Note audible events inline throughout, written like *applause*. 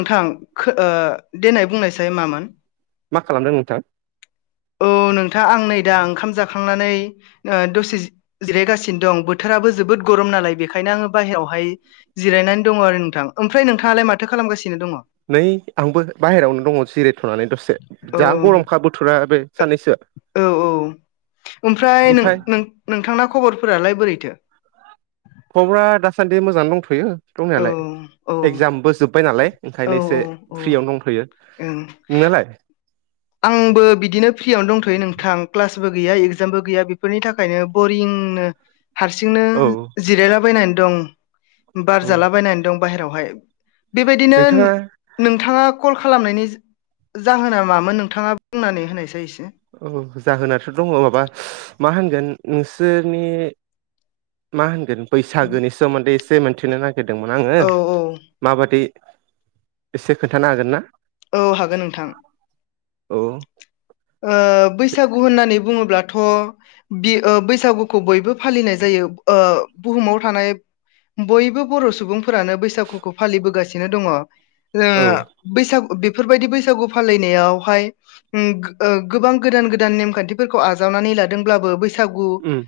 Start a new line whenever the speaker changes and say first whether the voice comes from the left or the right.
left: नोंथां खो ओ देनाय बुंनायसाय मामोन
right: मा खालामदों नोंथां
left: औ औ नोंथा आं नै दा ओंखाम जाखांनानै ओ दसे जिरायगानो दङ बोथोराबो जोबोद गरम नालाय बेखायनो आङो बाहेरावहाय जिरायनानै दङ आरो नोंथां ओमफ्राय नोंथाङालाय माथो खालामगासिनो दङ?
right: नै आंबो बाहेरायावनो दङ जिरायथ'नानै दसे
left: औ
right: जा गरमखा बोथोरा बे सानैैसो
left: औ औ ओमफ्राय नों नोंथांना खबरफोरालाय बोरैथो
right: खबरा दासान्दि मोजाङानो दंथ'यो
left: औ
right: दंनायालाय
left: औ
right: एगजामबो जोब्बाय नालाय
left: औ
right: ओंखायनो एसे
left: औ
right: फ्रियावनो दंथ'यो
left: ओं
right: नोंनालाय
left: आंबो बिदिनो फ्रियावनो दंथ'यो नोंथां क्लास बो गैया इजामबो गैया बेफोरनि थाखायनो बरिंनो हारसिंनो
right: औ
left: जिरायलाबायनानै दं बार
right: औ
left: जालाबायनानै दं बाहेरायावहाय बेबायदिनो
right: नोंथाङा
left: नोंथाङा कल खालामनायनि जाहोना मामोन नोंथाङा बुंनानै होनायसै एसे
right: औ जाहोनाथ' दङ माबा मा होनगोन नोंसोरनि मा होनगोन बैसागोनि सोमोन्दै एसे मोनथिनो नागिरदोंमोन आङो
left: औ औ
right: माबादि एसे खोन्थानो हागोन ना?
left: औ हागोन नोंथां।
right: औ
left: ओ बैसागु होननानै बुङोब्ला थ' बे बैसागुखौ बयबो फालिनाय जायो बुहुमाव थानाय बयबो बर' सुबुंफोरानो बैसागुखौ फालिबोगासिनो दङ।
right: औ
left: बैसागु बेफोरबायदि बैसागु फालिनायावहाय गोबां गोदान गोदान नेमखान्थिफोरखौ आजावनानै लादोंब्लाबो बै बसागु
right: उम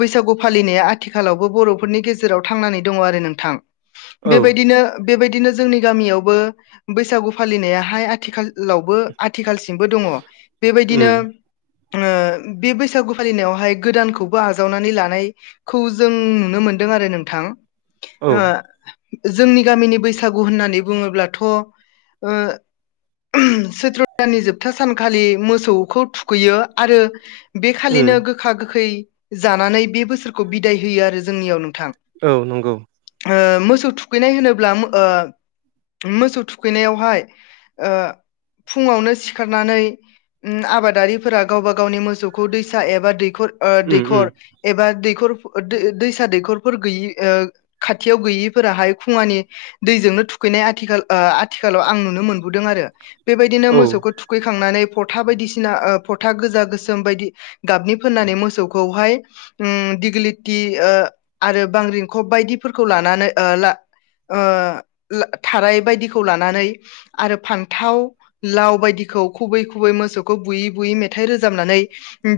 left: बैसागु फालिनाया आथिखालावबो बर'फोरनि गेजेराव थांनानै दङ आरो नोंथां
right: औ
left: बेबायदिनो बेबायदिनो जोंनि गामियावबो बैसागु फालिनायाहाय आथिखालावबो आथिखालसिमबो दङ । बेबायदिनो
right: उम
left: ओ बे बैसागु फालिनायावहाय गोदानखौबो आजावनानै लानायखौ जों नुनो मोनो। मोनदों आरो नोंथां।
right: औ
left: जोंनि गामिनि बैसागु होननानै बुङोब्लाथ' सैत्र दाननि जोबथा सानखालि मोसौखौ थुखैयो आरो बे
right: उम
left: खालिनो गोखा गोखै जानानै बे बोसोरखौ बिदाय होयो आरो जोंनियाव नोंथां
right: औ नंगौ।
left: ओ मोसौ थुखैनाय होनोब्ला ओ मोसौ थुखैनायावहाय फुङावनो सिखारनानै आबादारिफोरा गावबा गावनि मोसौखौ दैसा एबा दैखर
right: उम उम
left: दैखर एबा दै दैसा दैखफोर गोयि ओ खाथियाव गोयिफोराहाय खुंङानि दै *unintelligible* ओ आथिखालाव आं नुनोमोनबोदों आरो बेबायदिनो
right: औ
left: मोसौखौ थुखैखांनानै था बायदिसिना फथा गोजा गोसोम बायदि गाबनि फोननानै मोसौखौहाय लि आरो बां रिंखब बायदिफोरखौ लानानै ओ *unintelligible* थाराय बायदिखौ लानानै आरो फान्थाव लाव बायदिखौ खुबै खुबै मोसौखौ बुयै बुयै मेथाइ रोजाबनानै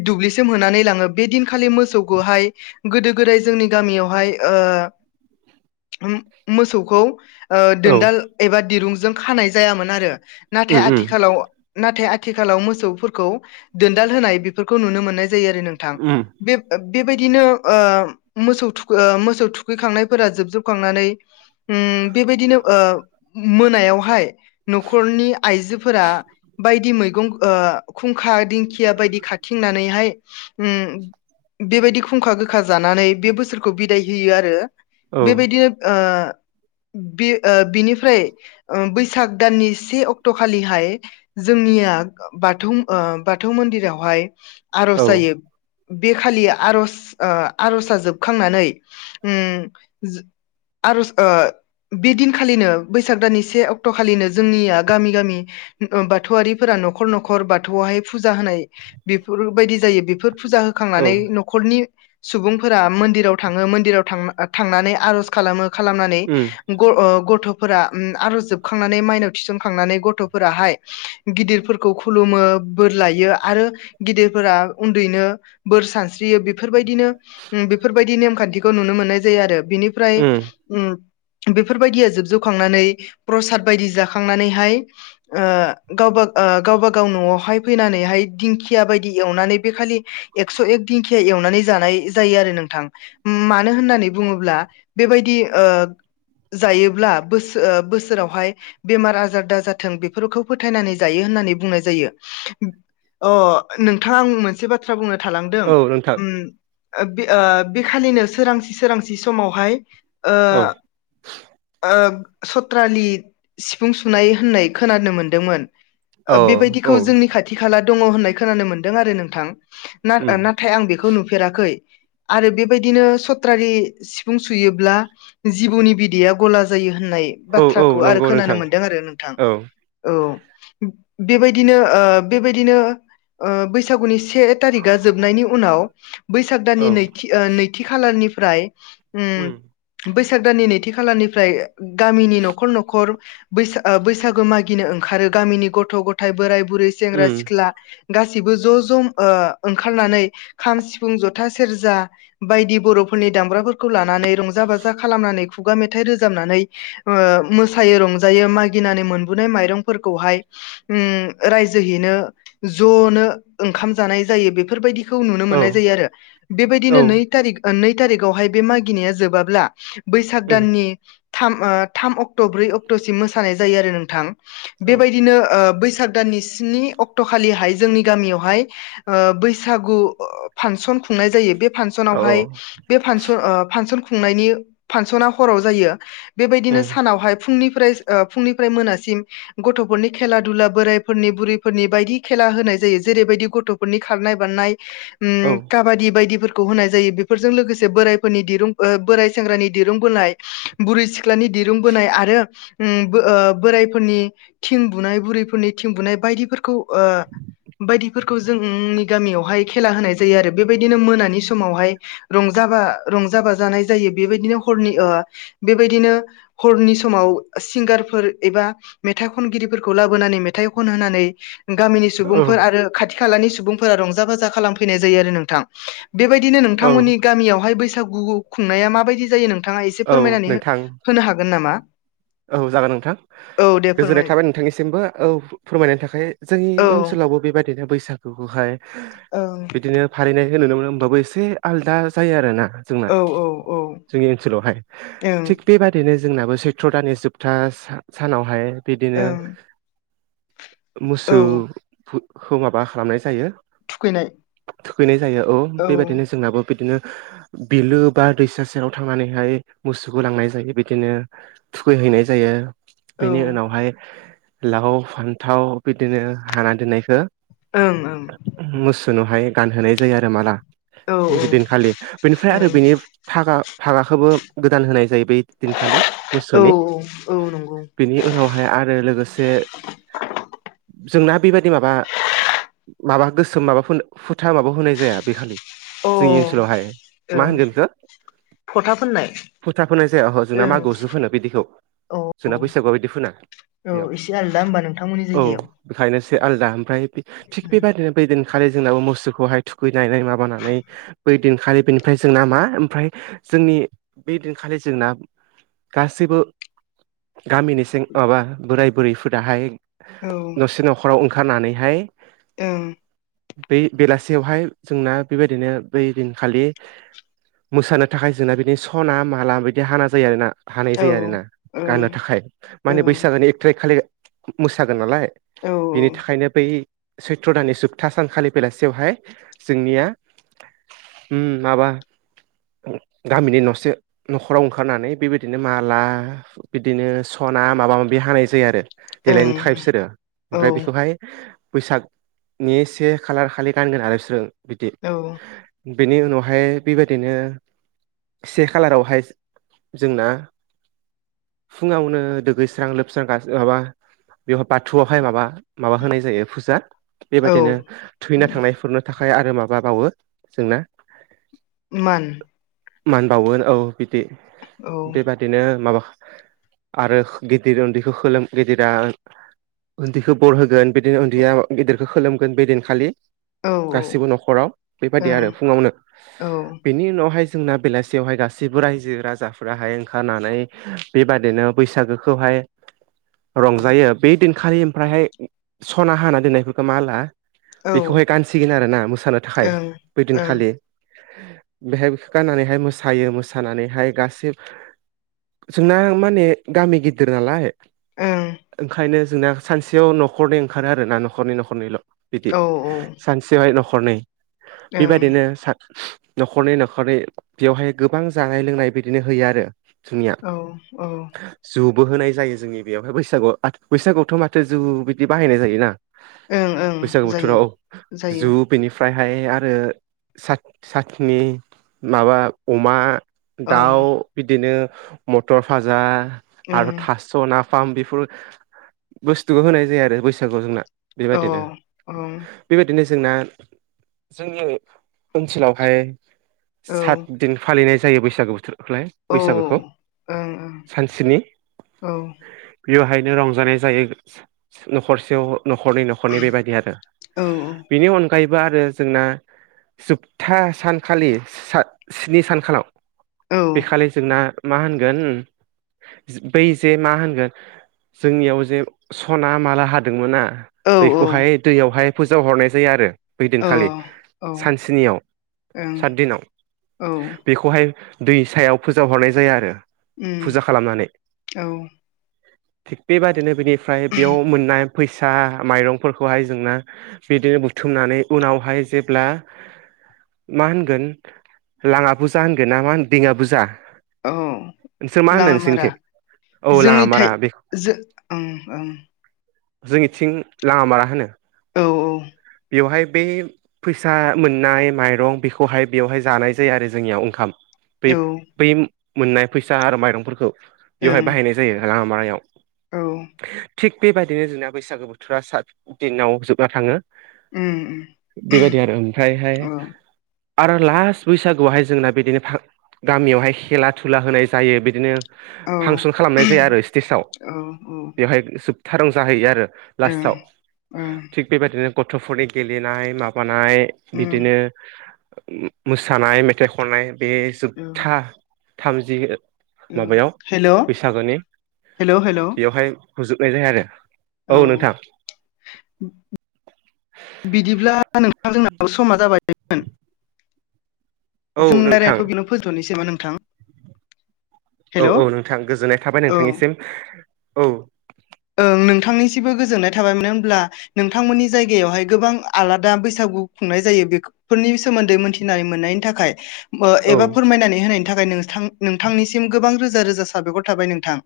left: दुब्लिसिम होनानै लाङो बे दिनखालि मोसौखौहाय गोदो गोदाय जोंनि गामियावहाय मोसौखौ
right: औ
left: दोनदाल एबा दिरुंजों खानाय जायामोन आरो नाथाय
right: उम उम
left: आथिखालाव नाथाय आथिखालाव मोसौफोरखौ दोनदाल होनाय बेफोरखौ नुनो मोननाय जायो आरो नोंथां
right: उम
left: बे बेबायदिनो मोसौ थुखै मोसौ थुखैखांनायफोरा जोबजोबखांनानै बेबायदिनो ओ मोनायावहाय न'खरनि आइजोफोरा बायदि मै खुंखा दिंखिया बायदि खाथिंनानैहाय ओम बेबायदि खुंखा गोखा जानानै बे बोसोरखौ बिदाय होयो आरो
right: औ
left: बेबायदिनो *inaudible* *unintelligible* बे ओ बिनिफ्राय ओ बैसाग दाननि से अक्ट' खालिहाय जोंनिया बाथौ ओ बाथौ मन्दिरावहाय
right: औ
left: आर'ज जायो। बेखालि आर'ज ओ आर'ज आं जोबखांनानै उम आर'ज ओ बे दिनखालिनो बैसाग दाननि से अक्ट' खालिनो जोंनिया गामि गामि बाथौआरिफोरा न'खर न'खर न'खर बाथौआवहाय फुजा होनाय बेफोरबायदि जायो बेफोर फुजा
right: औ
left: होखांनानै न'खरनि सुबुंफोरा मन्दिराव थाङो मन्दिराव थां थांनानै आर'ज खालामो। खालामनानै
right: उम
left: गथ' आर'ज जोबखांनानै माइनाव थिनखांनानै गथ'फोराहाय गिदिरफोरखौ खुलुमो बोर लायो आरो गिदिरफोरा उन्दैनो बोर सानस्रियो। बेफोरबायदिनो बेफोरबायदि नेमखान्थिखौ नुनो मोननाय जायो आरो बिनिफ्राय
right: उम
left: उ बेफोरबायदिया जोबजोबखांनानै प्रसाद बायदि जाखांनानैहाय गावबा गावबा गाव न'आवहाय फैनानैहाय दिंखिया बायदि एवनानै बे खालि एकस' एक दिंखिया एव- नानै जानाय जायो आरो नोंथां। मानो होननानै बुङोब्ला बेबायदि जायोब्ला बोसो ओ बोसोरावहाय बेमार आजार दाजाथों बेफोरखौ फोथायनानै जायो होननानै बुंनाय जायो। अ नोंथां आं मोनसे बाथ्रा बुंनो - थालांदों
right: औ नोंथां
left: उम बे ओ बेखालिनो सोरांसि सोरांसि समावहाय ओ
right: औ
left: ओ सत्रालि सिफुं सुनाय होननाय खोनानो मोनदोंमोन
right: औ
left: बेबायदिखौ
right: औ
left: जोंनि खाथि खाला दङ होननाय खोनानो मोनदों आरो नोंथां। ना
right: उम
left: नाथाय आं बेखौ नुफेराखै आरो बेबायदिनो सथ्रालि सिफुं सुयोब्ला जिबौनि बिदैया गला जायो होननाय
right: औ औ
left: बाथ्राखौ आरो
right: नंगौ नोंथां
left: खोनानो मोनदों आरो नोंथां
right: औ
left: औ बेबायदिनो ओ बेबायदिनो ओ बैसागुनि से थारिका जोबनायनि उनाव बैसाग
right: औ
left: दाननि नैथि नैथि खालारनिफ्राय उम बैसाग दाननि नैथि खालारनिफ्राय गामिनि न'खर न'खर बैसाख ओ बैसागु मागिनो ओंखारो गामिनि गथ'-गथाय, बोराय-बुरै, सेंग्रा
right: उम
left: सिख्ला गासै गासिबो ज' ज' ओ ओंखारनानै खाम सिफुं जथा सेरजा बायदि बर'फोरनि दामग्राफोरखौ लानानै रंजा बाजा खालामनानै खुगा मेथाइ रोजाबनानै ओ मोसायो रंजायो मागिनानै मोनबोनाय माइरंफोरखौहाय उम रायजोहैनो ज' नो ओंखाम जानाय जायो बेफोरबायदि खौ नुनो
right: औ
left: मोननाय जायो आरो
right: उम औ
left: बेबायदिनो नै थारिख नै थारिखावहाय बे मागिनाया जोबाब्ला बैसाग
right: उम औ
left: दाननि थाम थाम अक्ट' ब्रै अक्ट'सिम मोसानाय जायो आरो नोंथां
right: औ
left: बेबायदिनो बैसाग दाननि स्नि अक्ट' खालिहाय जोंनि गामियावहाय ओ बैसागु फांसन खुंनाय जायो बे
right: औ
left: फांसनहाय बे फांसन ओ फांसन खुंनायनि फांसना हराव जायो बेबायदिनो सानावहाय फुंनिफ्राय ओ फुंनिफ्राय मोनासिम गथ'फोरनि खेला दुला बोरायफोरनि बुरैफोरनि बायदि खेला होनाय जायो जेरैबायदि गथ'फोरनि खारनाय बारनाय ओम काबादि बायदिफोरखौ होनाय जायो। बेफोरजों लोगोसे बोरायफोरनि दिरुं बोराय सेंग्रानि दिरुं बोनाय बुरै सिख्लानि दिरुं बोनाय आरो ओम ओ बोरायफोरनि थिं बुनाय बुरैफोरनि थिं बुनाय बायदिफोरखौ ओ बायदिफोरखौ जोंनि गामियावहाय खेला होनाय जायो आरो। बेबायदिनो मोनानि समावहाय रंजा जाबा रंजा बाजानाय जायो बेबायदिनो हरनि ओ बेबायदिनो हरनि समाव सिंगारफोर एबा मेथाइ खनगिरिफोरखौ लाबोनानै मेथाइ खनहोनानै गामिनि सुबुंफोर आरो खाथि खालानि सुबुंफोरा रंजा बाजा खालामफैनाय जायो आरो नोंथां। बेबायदिनो
right: औ
left: नोंथांमोननि गामियावहाय बैसा- गुखौ खुंनाया माबायदि जायो नोंथाङा एसे
right: औ
left: फोरमायनानै हो
right: नोंथां
left: होनो हागोन नामा?
right: औ जागोन नोंथां
left: औ दे
right: गोजोननाय
left: फोरमायदो
right: था- बाय नोंथांनिसिमबो फोरमायनायनि थाखाय। जोंनि
left: औ
right: ओनसोलावबो बेबायदिनो बैसागुखौहाय
left: ओं
right: बिदिनो फालिनायखौ नुनो मोनो होमबाबो एसे आलदा जायो आरो ना जोंना
left: औ औ
right: जोंनि ओनसोलावहाय
left: ओं
right: थिग बेबादिनो जोंनाबो सै- थ्र दानि जोबथा सानावहाय बिदिनो
left: ओं औ
right: मोसौखौ माबा खालामनाय जायो
left: थुखैनाय
right: थुखैनाय जायो औ बेबायदिनो जोंनाबो बिदिनो बिलो बा दैसा सेराव थांनानैहाय मोसौखौ लांनाय जायो बिदिनो थुखैहैनाय जायो
left: औ
right: बेनि उनावहाय लाव फान्थाव बिदिनो हाना दोननायखौ
left: ओं ओं
right: मोसोनोहाय गानहोनाय जायो आरो माला
left: औ ओं
right: बेदिनखालि बेनिफ्राय
left: औ
right: आरो बेनि थाखागा हागाखौबो गोदान होनाय जायो बै दिनखालि
left: औ
right: मोसौनि
left: औ नंगौ
right: बेनि उनावहाय आरो लोगोसे जोंना बेबायदि माबा माबा गोसोम माबा फुथा माबा होनाय जाया बे खालि
left: अ
right: जोंनि ओनसोलावहाय मा
left: ओं
right: होनगोन बेखौ
left: फथा फोननाय
right: फुथा फोनाय जाया जोंना
left: ओं
right: मागोआव सो फोनो बिदिखौ
left: औ औ
right: जोंना बैसागु आव बिदि फोना
left: औ
right: बेयाव
left: एसे आलदा होमबा नोंथांमोननि
right: औ
left: जायगायाव
right: बेखायनोसै आलदा ओमफ्राय थिग बेबायदिनो बेदिन खालि जोंनाबो मोसौखौहाय थुखैनानै माबानानै बै दिनखालि बेनिफ्राय जोंना मा ओमफाय जोंनि बे दिनखालि जोंना
left: *inaudible*
right: गासैबो गामिनि सें माबा बोराय बुरैफोराहाय
left: औ
right: नसे न'खराव ओंखारनानैहाय
left: ओं
right: बै बेलासियावहाय जोंना बेबायदिनो बै दिनखालि मोसानो थाखाय जोंना बिनि सना माला बिदि हाना जायो आरोना हानाय
left: औ
right: जायो आरोना
left: ओं
right: गाननो थाखाय माने
left: ओं
right: बैसागो एकटारिक खालि मोसागोन नालाय
left: औ
right: बिनि थाखायनो बै सैत्र' दाननि जोब्था सान खालिबेलासेयावहाय जोंनिया अम माबा गामिनि नसे न'खराव ओंखारनानै बेबाय बिदिनो माला बिदिनो सना माबा माबि हानाय जायो आरो। देलायनो
left: ओं
right: टाइपसोरो ओमफ्राय
left: ओं
right: बेखौहाय बैसागनि से खालार खालि गानगोन आरो बिसोरो बिदि
left: औ
right: बेनि उनावहाय बेबायदिनो से खालारावहाय जोंना फुंङावनो दुगैस्रां लोबस्रां माबा बेवहाय बाथौआवहाय माबा माबा होनाय जायो फुजा
left: औ
right: बेबायदिनो थैना थांनायफोरनो था खाय आरो माबा बावो जोंना
left: मान
right: मान बावो औ बिदि
left: औ
right: बेबादिनो माबा आरो गिदिर उन्दैखौ खोलोम गिदिरा उन्दैखौ बर होगोन बिदिनो उन्दैया गिदिरखौ खोलोमगोन बेदिनखालि
left: औ ओं
right: गासिबो न'खराव बेबादि
left: औ
right: आरो फुंङावनो
left: औ ओं
right: बेनि उनावहाय जोंना बेलासियावहाय गासिबो रायजो राजा फोराहाय ओंखारनानै बेबादिनो बैसागोखौहाय रंजायो बे दिन खालि ओमफ्रायहाय सना हाना दोननायफोरखौ माला
left: ओं औ
right: बेखौहाय गानसिगोन आरोना मोसानो
left: औ
right: थाखाय बैदिनखालि बेहाय बेखौ गाननानैहाय मोसायो मोसानानैहाय गासै जोंना माने गामि गिदिर नालाय ओंखायनो जोंना सानसेयाव न'खरनै ओंखारो आरो ना न'खरनै न'खरनैल' बिदि सानसेयावहाय न खरनै
left: ओं
right: बेबायदिनो सा न'खरनै न'खरनै बेवहाय गोबां जानाय लोंनाय बिदिनो होयो आरो। जोंनिया
left: औ औ
right: जु बोहोनाय जायो जोंनि बेयावहाय बैसागु बैसागुआवथ' माथो जु बिदि बाहायनाय जायोना।
left: ओं
right: बैसागु
left: ओं जायो
right: बोथोराव जु
left: जायो
right: बेनिफ्राय ओमफ्राय आरो सा-साखनि माबा अमा
left: औ
right: दाउ बिदिनो मथर भाजा आरो
left: ओं
right: थास' ना फाम बेफोर बुस्थुखौ होनाय जाया आरो बैसागुआव जोंना।
left: औ
right: बेबायदिनो
left: औ
right: बेबायदिनो जोंना जोंनि ओनसोलावहाय
left: औ
right: सात दिन फालिनाय जायो बैसागो बोथोरखौलाय
left: औ
right: बैसागोखौ
left: ओं ओं
right: सानसेनि बेवहायनो रंजानाय जायो न'खरसेयाव न'खरनि-न'खरनि बेबायदि आरो
left: औ
right: बिनि अन जायोबा आरो जोंना जोबथा सानखालि स्नि सानखालाव बेखालि जोंना मा होनगोन उम बै जे मा होनगोन जोंनियाव जे स'ना माला हादोंमोना
left: औ
right: बैखौहाय दैयावहाय फोजाव हरनाय जायो आरो बै
left: औ
right: दिनखालि
left: औ
right: सान स्नियाव
left: ओं
right: सात दिनाव।
left: औ
right: बेखौहाय दै सायाव फोजाहरनाय जायो आरो
left: उम
right: फुजा खालामनानै
left: औ
right: थिग बेबायदिनो बेनिफ्राय बेयाव मोननाय फैसा माइरंफोरखौहाय जोंना बिदिनो बुथुमनानै उनावहाय जेब्ला मा होनगोन लाङा फुजा होनगोन ना मा होन दिङा फुजा
left: औ
right: नोंसोर मा होनो
left: लामामारा
right: नोंसोरनिखि?
left: जोंनिथाय जो ओं ओं
right: जोंनिथिं लामाामारा होनो।
left: औ औ
right: बेवहाय बे फैसा मोननाय माइरं बेखौहाय बेवहाय जानाय जायो आरो जोंनियाव ओंखाम बै
left: औ
right: बै मोननाय फैसा आरो माइरंफोरखौ बेवहाय
left: ओं
right: बाहायनाय जायो लाङा मारायाव
left: औ
right: थिग बेबायदिनो जोंना बैसागो बोथोरा सात दिनाव जोबना थाङो।
left: उम उम
right: बेबायदि आरो ओमफ्राय हाय
left: औ
right: आरो लास्ट बैसागुआवहाय जोंना बिदिनो गामियावहाय खेला-धुला होनाय जायो बिदिनो
left: औ
right: फांसन खालामनाय जायो आरो स्टेस आव
left: ओं ओं
right: बेवहाय‌ जोबथा रंजाहैयो आरो लाास्त‌आव थिग बेबायदिनो गथ'फोरनि गेलेनाय माबा नाय
left: उम
right: बिदिनो मोसानाय, मेथाइ खननाय बे
left: औ
right: जोबथा थामजि
left: औ
right: माबायाव
left: हेल'
right: बैसागोनि
left: हेलौ हेलौ
right: बेयावहाय फोजोबनाय जायो आरो
left: औ बिदिब्ला दा नोंथां जोंनाबो समा जाबायमोन
right: औ
left: जों
right: नोंथां
left: रायलायखौ बेनाव फोजोबथ'नोसै नामा नोंथां?
right: औ
left: हेलौ
right: औ नोंथां गोजोननाय थाबाय
left: औ
right: नोंथांनिसिम। औ
left: ओं नोंथांनिसिमबो गोजोननाय थाबाय मानो होनब्ला नोंथांमोननि जायगायावहाय गोबां आलादा बैसागु खुंनाय जायो बेफोरनि सोमोन्दै मोनथिनानै मोननायनि थाखाय
right: औ
left: एबा ओ फोरमायनानै होनायनि थाखाय नोंथां-नोंथांनिसिम गोबां रोजा-रोजा साबायखर थाबाय नोंथां।